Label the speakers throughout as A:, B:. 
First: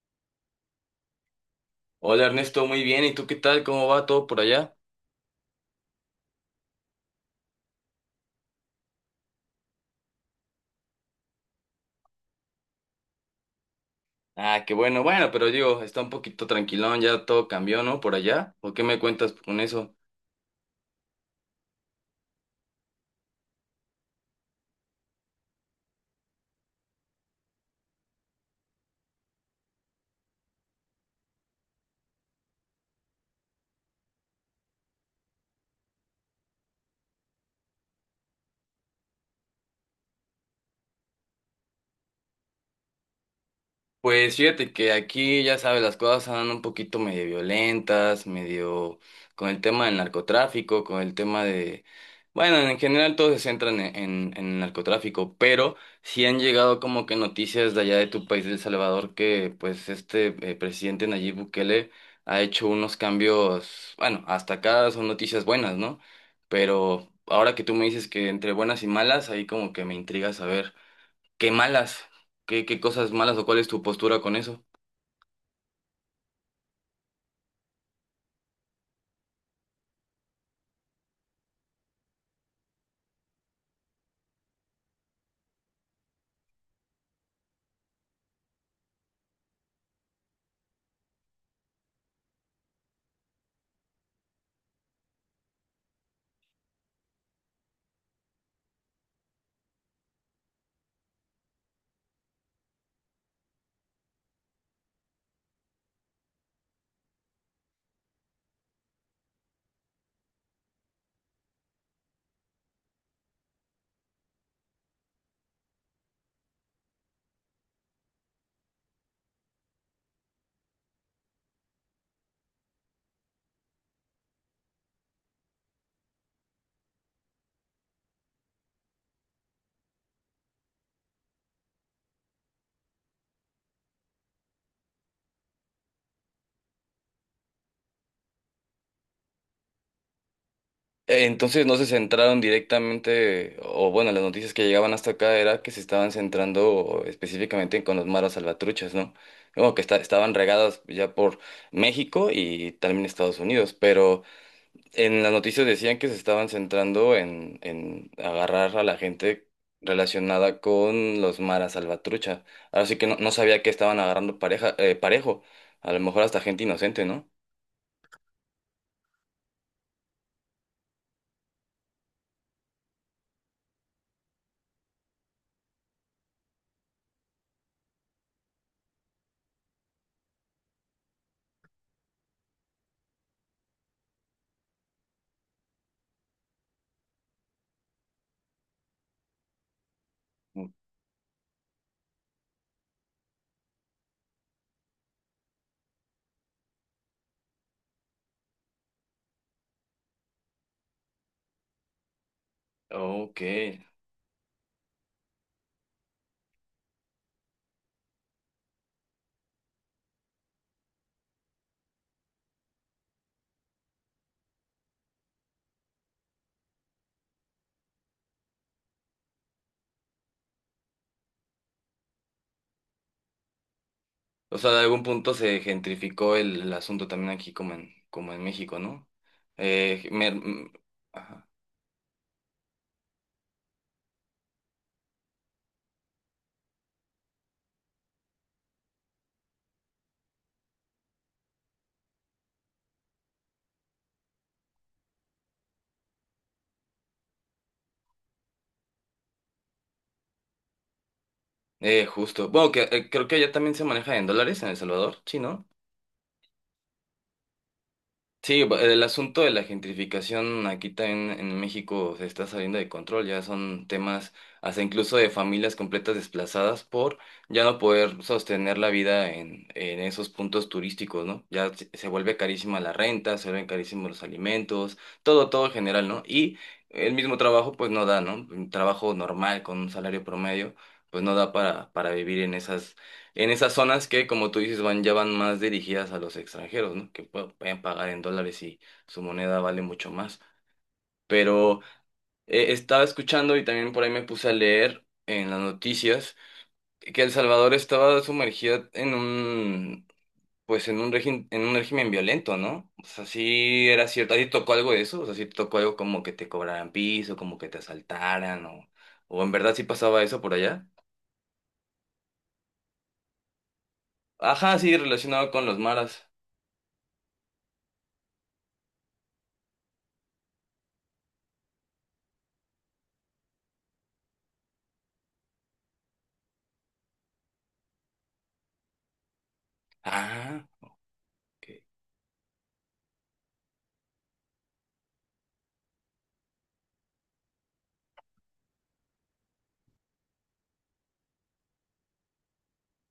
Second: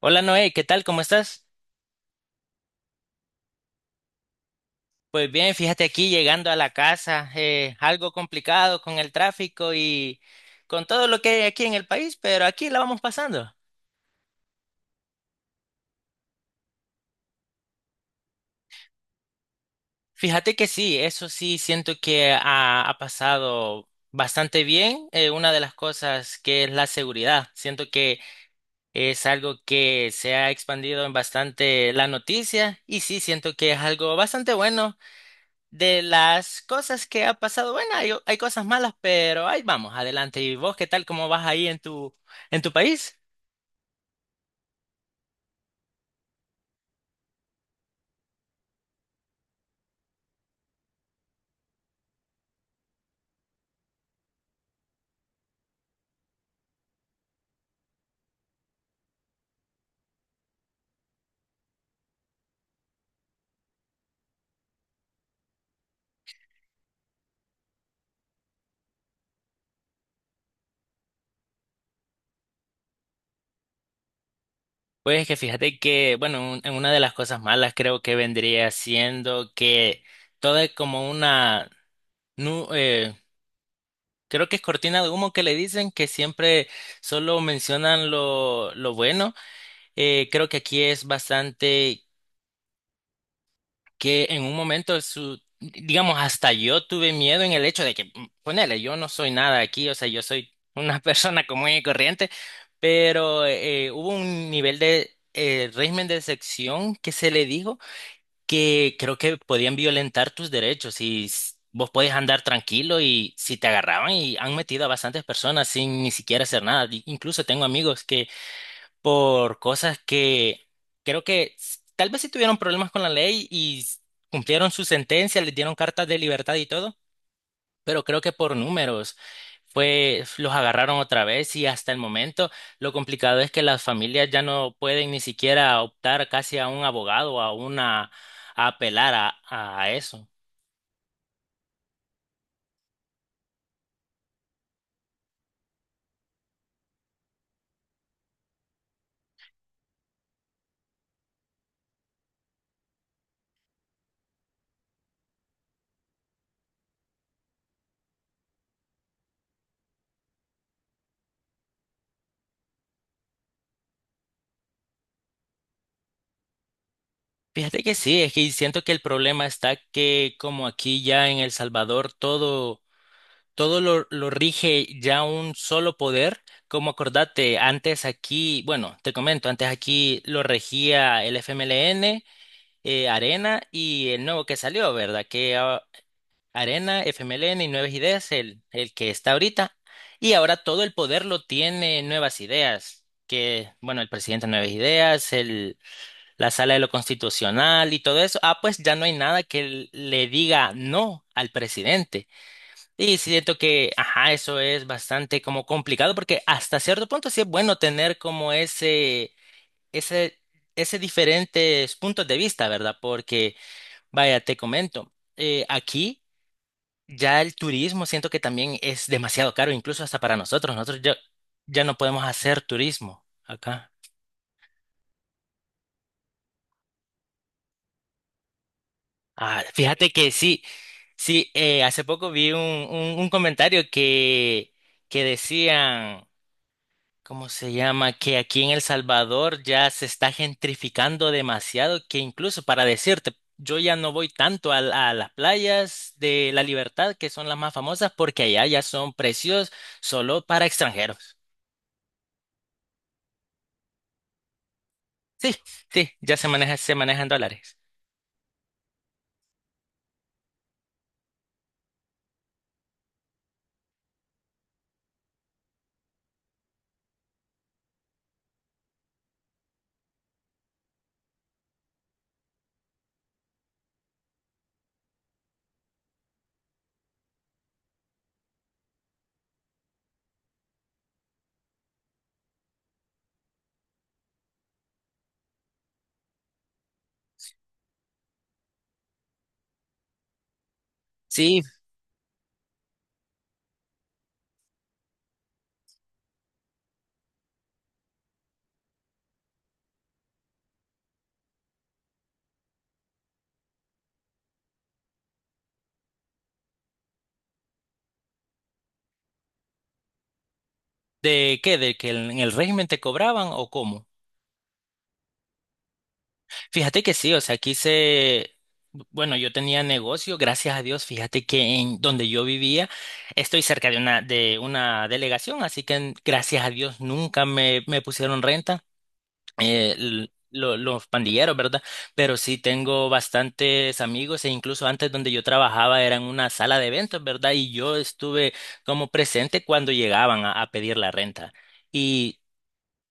A: Hola Noé, ¿qué tal? ¿Cómo estás?
B: Hola Ernesto, muy bien. ¿Y tú qué tal? ¿Cómo va todo por allá?
A: Pues bien, fíjate aquí llegando a la casa, algo complicado con el tráfico y con todo lo que hay aquí en el país, pero aquí la vamos pasando.
B: Ah, qué bueno, bueno, pero digo, está un poquito tranquilón, ya todo cambió, ¿no? Por allá. ¿O qué me cuentas con eso?
A: Fíjate que sí, eso sí, siento que ha pasado bastante bien. Una de las cosas que es la seguridad, siento que es algo que se ha expandido en bastante la noticia y sí, siento que es algo bastante bueno. De las cosas que ha pasado, bueno, hay cosas malas, pero ahí vamos, adelante. ¿Y vos qué tal? ¿Cómo vas ahí en tu país?
B: Pues fíjate que aquí, ya sabes, las cosas andan un poquito medio violentas, medio con el tema del narcotráfico, con el tema de... Bueno, en general todos se centran en el narcotráfico, pero sí han llegado como que noticias de allá de tu país, de El Salvador, que pues este presidente Nayib Bukele ha hecho unos cambios, bueno, hasta acá son noticias buenas, ¿no? Pero ahora que tú me dices que entre buenas y malas, ahí como que me intriga saber qué malas, qué cosas malas o cuál es tu postura con eso.
A: Pues que fíjate que, bueno, en una de las cosas malas creo que vendría siendo que todo es como nu- eh, creo que es cortina de humo que le dicen que siempre solo mencionan lo bueno. Creo que aquí es bastante que en un momento digamos, hasta yo tuve miedo en el hecho de que, ponele, yo no soy nada aquí, o sea, yo soy una persona común y corriente, pero hubo un nivel de régimen de sección que se le dijo que creo que podían violentar tus derechos y vos podés andar tranquilo y si te agarraban y han metido a bastantes personas sin ni siquiera hacer nada. Incluso tengo amigos que por cosas que creo que tal vez sí tuvieron problemas con la ley y cumplieron su sentencia, les dieron cartas de libertad y todo, pero creo que por números fue, los agarraron otra vez y hasta el momento lo complicado es que las familias ya no pueden ni siquiera optar casi a un abogado, a a apelar a eso.
B: Entonces no se centraron directamente, o bueno, las noticias que llegaban hasta acá era que se estaban centrando específicamente con los maras salvatruchas, ¿no? Como que estaban regadas ya por México y también Estados Unidos, pero en las noticias decían que se estaban centrando en agarrar a la gente relacionada con los maras salvatrucha. Ahora sí que no sabía que estaban agarrando pareja, parejo, a lo mejor hasta gente inocente, ¿no?
A: Fíjate que sí, es que siento que el problema está que como aquí ya en El Salvador todo lo rige ya un solo poder. Como acordate, antes aquí, bueno, te comento, antes aquí lo regía el FMLN, Arena y el nuevo que salió, ¿verdad? Arena, FMLN y Nuevas Ideas, el que está ahorita. Y ahora todo el poder lo tiene Nuevas Ideas. Que, bueno, el presidente de Nuevas Ideas, el, la sala de lo constitucional y todo eso, pues ya no hay nada que le diga no al presidente. Y
B: Ok.
A: siento que, ajá, eso es bastante como complicado porque hasta cierto punto sí es bueno tener como ese, ese diferentes puntos de vista, ¿verdad? Porque, vaya, te comento, aquí ya el turismo siento que también es demasiado caro, incluso hasta para nosotros. Ya no podemos hacer turismo acá.
B: O sea, de algún punto se gentrificó el asunto también aquí como en, como en México, ¿no?
A: Ah,
B: Eh,
A: fíjate
B: me-
A: que sí,
B: m- ajá.
A: sí, hace poco vi un comentario que decían. ¿Cómo se llama? Que aquí en El Salvador ya se está gentrificando demasiado, que incluso para decirte, yo ya no voy tanto a, las playas de La Libertad, que son las más famosas, porque allá ya son precios solo para extranjeros.
B: Justo. Bueno, que, creo que allá también se maneja en dólares en El Salvador, sí,
A: Sí,
B: ¿no?
A: sí, ya se maneja, se manejan dólares.
B: Sí, el asunto de la gentrificación aquí también en México se está saliendo de control, ya son temas hasta incluso de familias completas desplazadas por ya no poder sostener la vida en esos puntos turísticos, ¿no? Ya se vuelve carísima la renta, se vuelven carísimos los alimentos, todo en general, ¿no? Y el mismo trabajo pues no da, ¿no? Un trabajo normal con un salario promedio pues no da para vivir en esas zonas que, como tú dices, ya van más dirigidas a los extranjeros, ¿no? Que pueden pagar en dólares y su moneda vale mucho más.
A: Sí,
B: Pero estaba escuchando y también por ahí me puse a leer en las noticias que El Salvador estaba sumergida pues en un régimen violento, ¿no? O sea, sí era cierto. ¿A ti te tocó algo de eso? O sea, sí te tocó algo como que te cobraran piso, como que te asaltaran o en verdad sí pasaba eso por allá.
A: ¿de qué? ¿De que en el régimen te cobraban o cómo?
B: Ajá, sí, relacionado con los maras.
A: Fíjate que sí, o sea, bueno, yo tenía negocio, gracias a Dios, fíjate que en donde yo vivía estoy cerca de de una delegación, así que gracias a Dios nunca me pusieron renta,
B: Ah.
A: los pandilleros,
B: Ok.
A: ¿verdad? Pero sí tengo bastantes amigos e incluso antes donde yo trabajaba era en una sala de eventos, ¿verdad? Y yo estuve como presente cuando llegaban a pedir la renta. Y,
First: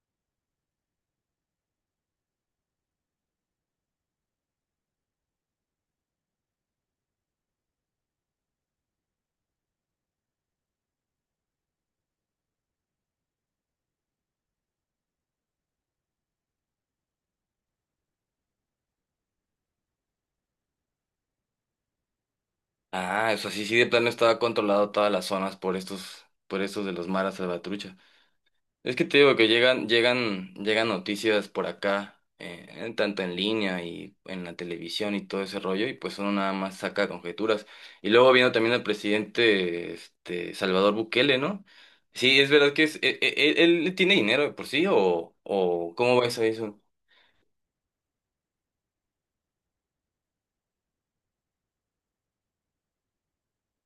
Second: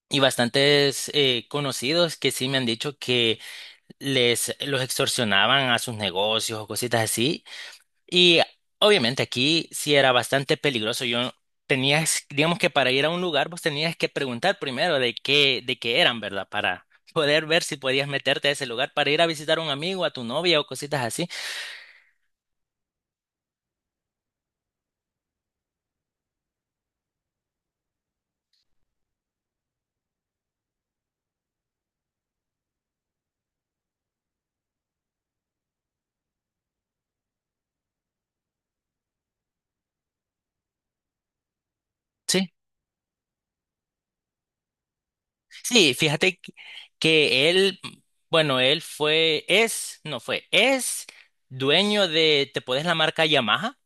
A: y bastantes conocidos que sí me han dicho que les los extorsionaban a sus negocios o cositas así. Y obviamente aquí sí era bastante peligroso. Yo tenías, digamos que para ir a un lugar vos tenías que preguntar primero de qué eran, ¿verdad? Para poder ver si podías meterte a ese lugar para ir a visitar a un amigo, a tu novia o cositas así.
B: Ah, eso sí, sí, de plano estaba controlado todas las zonas por por estos de los maras salvatrucha. Es que te digo que llegan noticias por acá, tanto en línea y en la televisión y todo ese rollo, y pues uno nada más saca conjeturas. Y luego viendo también al presidente, este, Salvador Bukele, ¿no? Sí, es
A: Sí,
B: verdad que es, e- e- e- él tiene dinero de por sí,
A: sí,
B: o ¿cómo
A: fíjate
B: ves a
A: que
B: eso?
A: que él, bueno, él fue, es, no fue, es dueño de, ¿te podés la marca Yamaha?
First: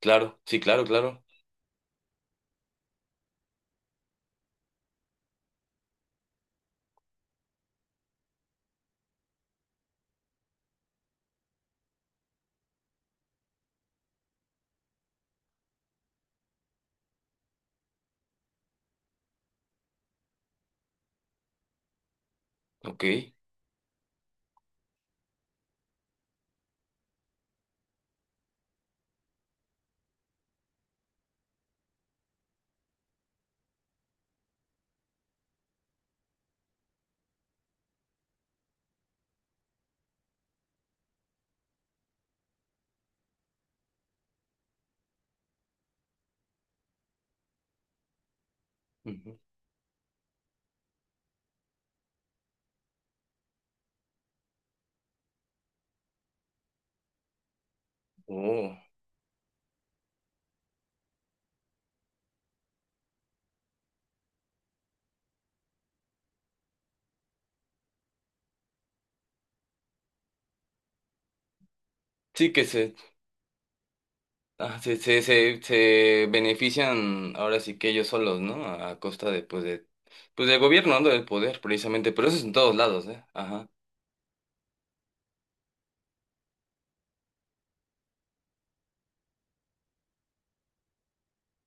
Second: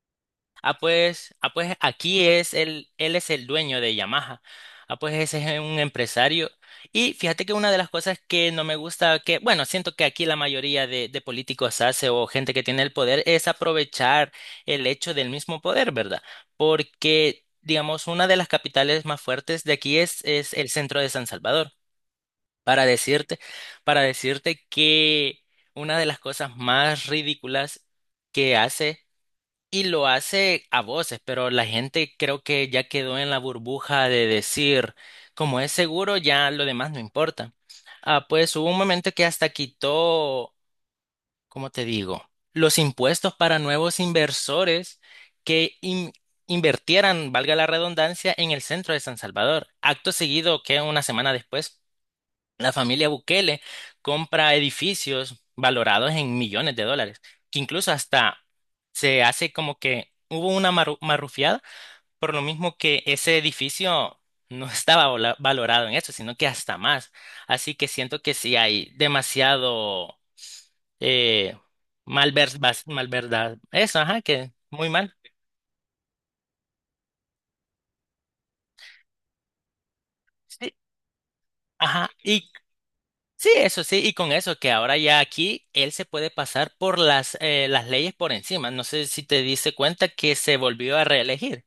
B: Claro, sí, claro, claro.
A: Ah, pues aquí él es el dueño de Yamaha. Ah, pues ese es un empresario. Y fíjate que una de las cosas que no me gusta, que, bueno, siento que aquí la mayoría de políticos hace o gente que tiene el poder es aprovechar el hecho del mismo poder, ¿verdad? Porque, digamos, una de las capitales más fuertes de aquí es el centro de San Salvador. Para
B: Ok.
A: decirte, para decirte que una de las cosas más ridículas que hace y lo hace a voces, pero la gente creo que ya quedó en la burbuja de decir, como es seguro, ya lo demás no importa. Ah, pues hubo un momento que hasta quitó, ¿cómo te digo? Los impuestos para nuevos inversores que invertieran, valga la redundancia, en el centro de San
B: Ujú.
A: Salvador. Acto seguido, que una semana después la familia Bukele compra edificios valorados en millones de dólares, que incluso hasta
B: Oh.
A: se hace como que hubo una marrufiada, por lo mismo que ese edificio no estaba valorado en eso, sino que hasta más. Así que siento que sí hay demasiado eh,
B: Sí, que se,
A: malverdad. Eso, ajá, que
B: ah,
A: muy mal.
B: se benefician ahora sí que ellos solos, ¿no? A costa de, pues del
A: Sí,
B: gobierno, ¿no? Del poder,
A: ajá.
B: precisamente. Pero eso es
A: Y
B: en todos lados, ¿eh?
A: sí,
B: Ajá.
A: eso sí, y con eso que ahora ya aquí él se puede pasar por las leyes por encima. No sé si te diste cuenta que se volvió a reelegir.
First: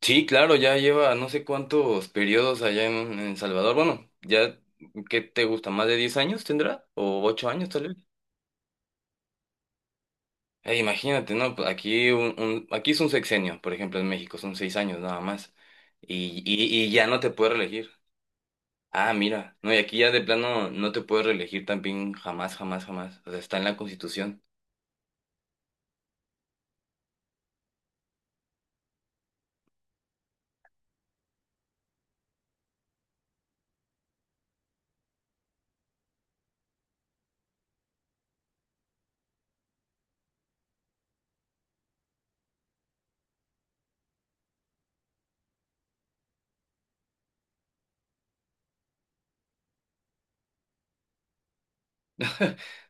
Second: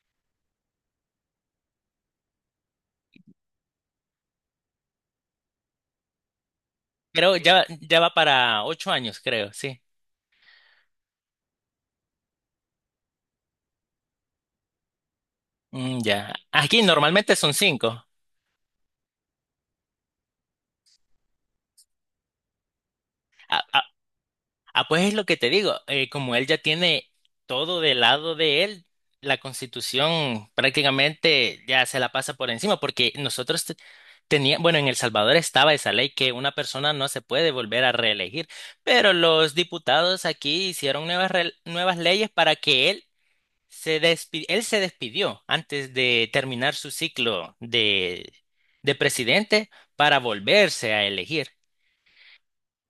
B: Sí, claro, ya lleva no sé cuántos periodos allá en Salvador. Bueno, ya, ¿qué te gusta? ¿Más de 10 años tendrá? ¿O
A: Creo
B: 8 años tal vez?
A: ya va para 8 años, creo, sí.
B: Imagínate, ¿no? Pues aquí, aquí es un sexenio, por ejemplo, en México son 6 años nada más.
A: Mm, ya. Aquí
B: Y ya no te
A: normalmente son
B: puedes reelegir.
A: 5.
B: Ah, mira, no, y aquí ya de plano no te puedes reelegir también jamás, jamás, jamás. O sea, está en la Constitución.
A: Ah, pues es lo que te digo, como él ya tiene todo del lado de él, la Constitución prácticamente ya se la pasa por encima, porque nosotros teníamos, bueno, en El Salvador estaba esa ley que una persona no se puede volver a reelegir, pero los diputados aquí hicieron nuevas leyes para que él se despidió antes de terminar su ciclo de presidente para volverse a elegir.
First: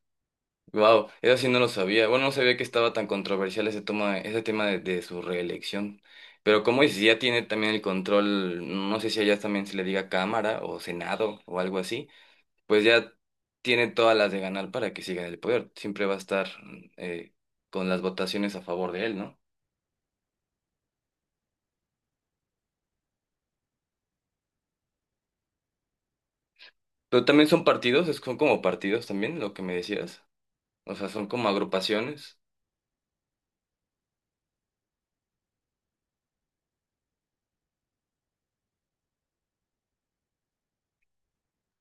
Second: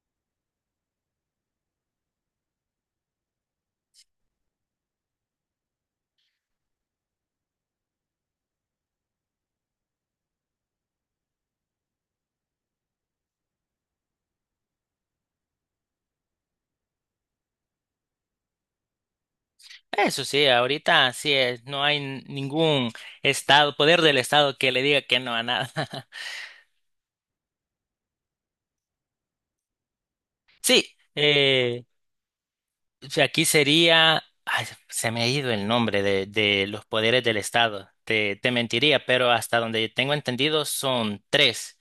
B: Wow, eso sí no lo sabía. Bueno, no sabía que estaba tan controversial ese tema de su reelección. Pero como dices, ya tiene también el control, no sé si allá también se le diga Cámara o Senado o algo así, pues ya tiene todas las de ganar para que siga en el poder. Siempre va a estar eh, con las votaciones a favor de él, ¿no?
A: Eso sí, ahorita sí, es, no hay ningún estado, poder del estado que le diga que no a nada.
B: Pero también son partidos, son como partidos también, lo que me decías.
A: Sí,
B: O sea, son como agrupaciones.
A: o sea, aquí sería, ay, se me ha ido el nombre de los poderes del estado, te mentiría, pero hasta donde tengo entendido son tres.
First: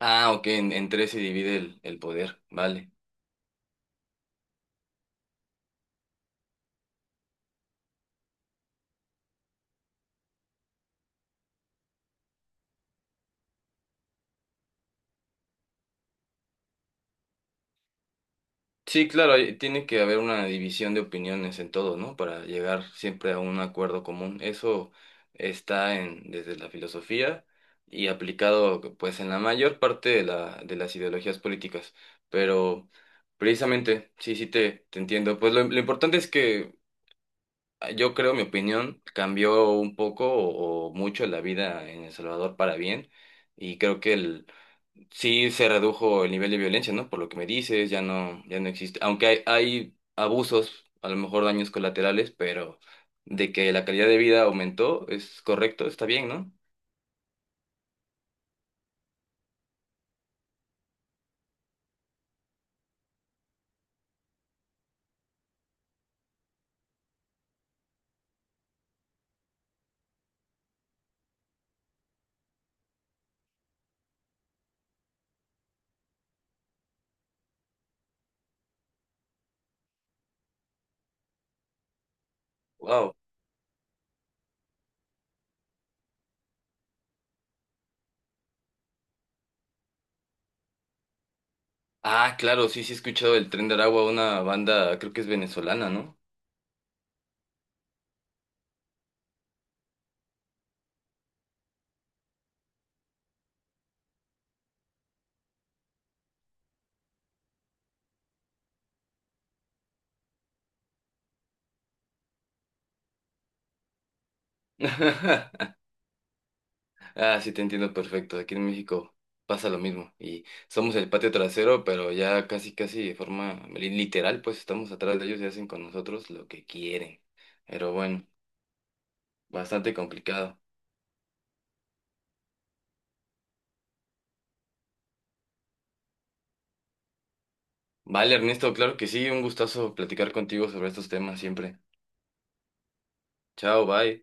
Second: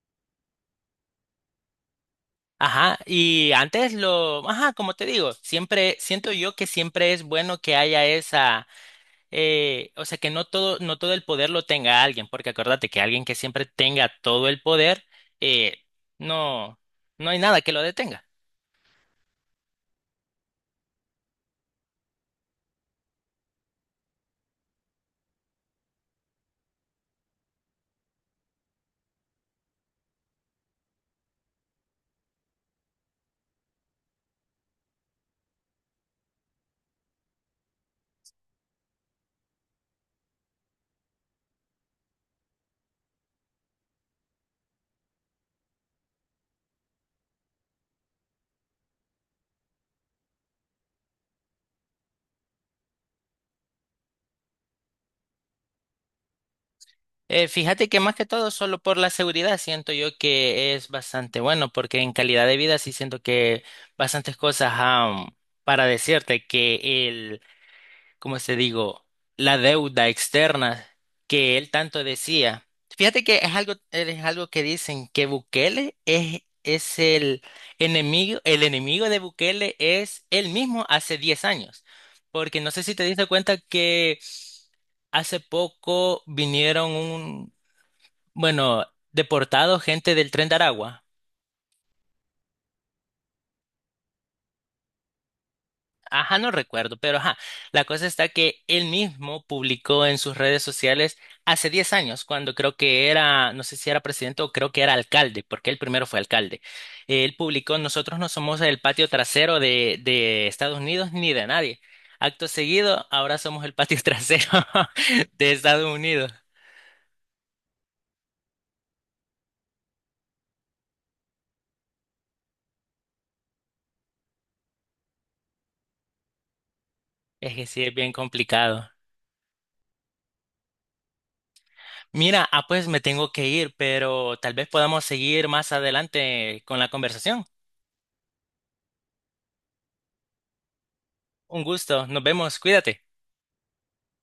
B: Ah, ok, en tres se divide el poder, vale.
A: Ajá, y antes lo, ajá, como te digo, siempre siento yo que siempre es bueno que haya esa o sea, que no todo el poder lo tenga alguien, porque acuérdate que alguien que siempre tenga todo el poder, eh, no, no hay nada que lo detenga.
B: Sí, claro, tiene que haber una división de opiniones en todo, ¿no? Para llegar siempre a un acuerdo común. Eso está en, desde la filosofía y aplicado pues en la mayor parte de la, de las ideologías políticas. Pero precisamente, sí, te entiendo. Pues lo importante es que yo creo, mi opinión, cambió un poco o mucho la vida en El Salvador para bien. Y creo que sí se redujo el nivel de violencia, ¿no? Por lo que me dices, ya no existe. Aunque hay abusos, a lo mejor daños colaterales, pero de que la calidad de vida aumentó, es correcto, está bien, ¿no?
A: Fíjate que más que todo, solo por la seguridad, siento yo que es bastante bueno, porque en calidad de vida sí siento que bastantes cosas, para decirte que como te digo, la deuda externa que él tanto decía. Fíjate que es algo que dicen que Bukele es el enemigo de Bukele es él mismo hace 10 años. Porque no sé si te
B: Wow.
A: diste cuenta que hace poco vinieron bueno, deportados gente del Tren de Aragua.
B: Ah, claro, sí, sí he escuchado el Tren de Aragua, una banda, creo que es venezolana, ¿no?
A: Ajá, no recuerdo, pero ajá, la cosa está que él mismo publicó en sus redes sociales hace 10 años, cuando creo que era, no sé si era presidente o creo que era alcalde, porque él primero fue alcalde. Él publicó, nosotros no somos el patio trasero de Estados Unidos ni de nadie. Acto seguido, ahora somos el patio trasero de Estados Unidos.
B: Ah, sí te entiendo perfecto. Aquí en México pasa lo mismo. Y somos el patio trasero, pero ya casi, casi de forma literal, pues estamos atrás de ellos y hacen con nosotros lo que quieren.
A: Es que sí, es
B: Pero
A: bien
B: bueno.
A: complicado.
B: Bastante complicado.
A: Mira, pues me tengo que ir, pero tal vez podamos seguir más adelante con la conversación.
B: Vale, Ernesto, claro que sí, un gustazo platicar contigo sobre estos temas
A: Un
B: siempre.
A: gusto, nos vemos, cuídate.
B: Chao, bye.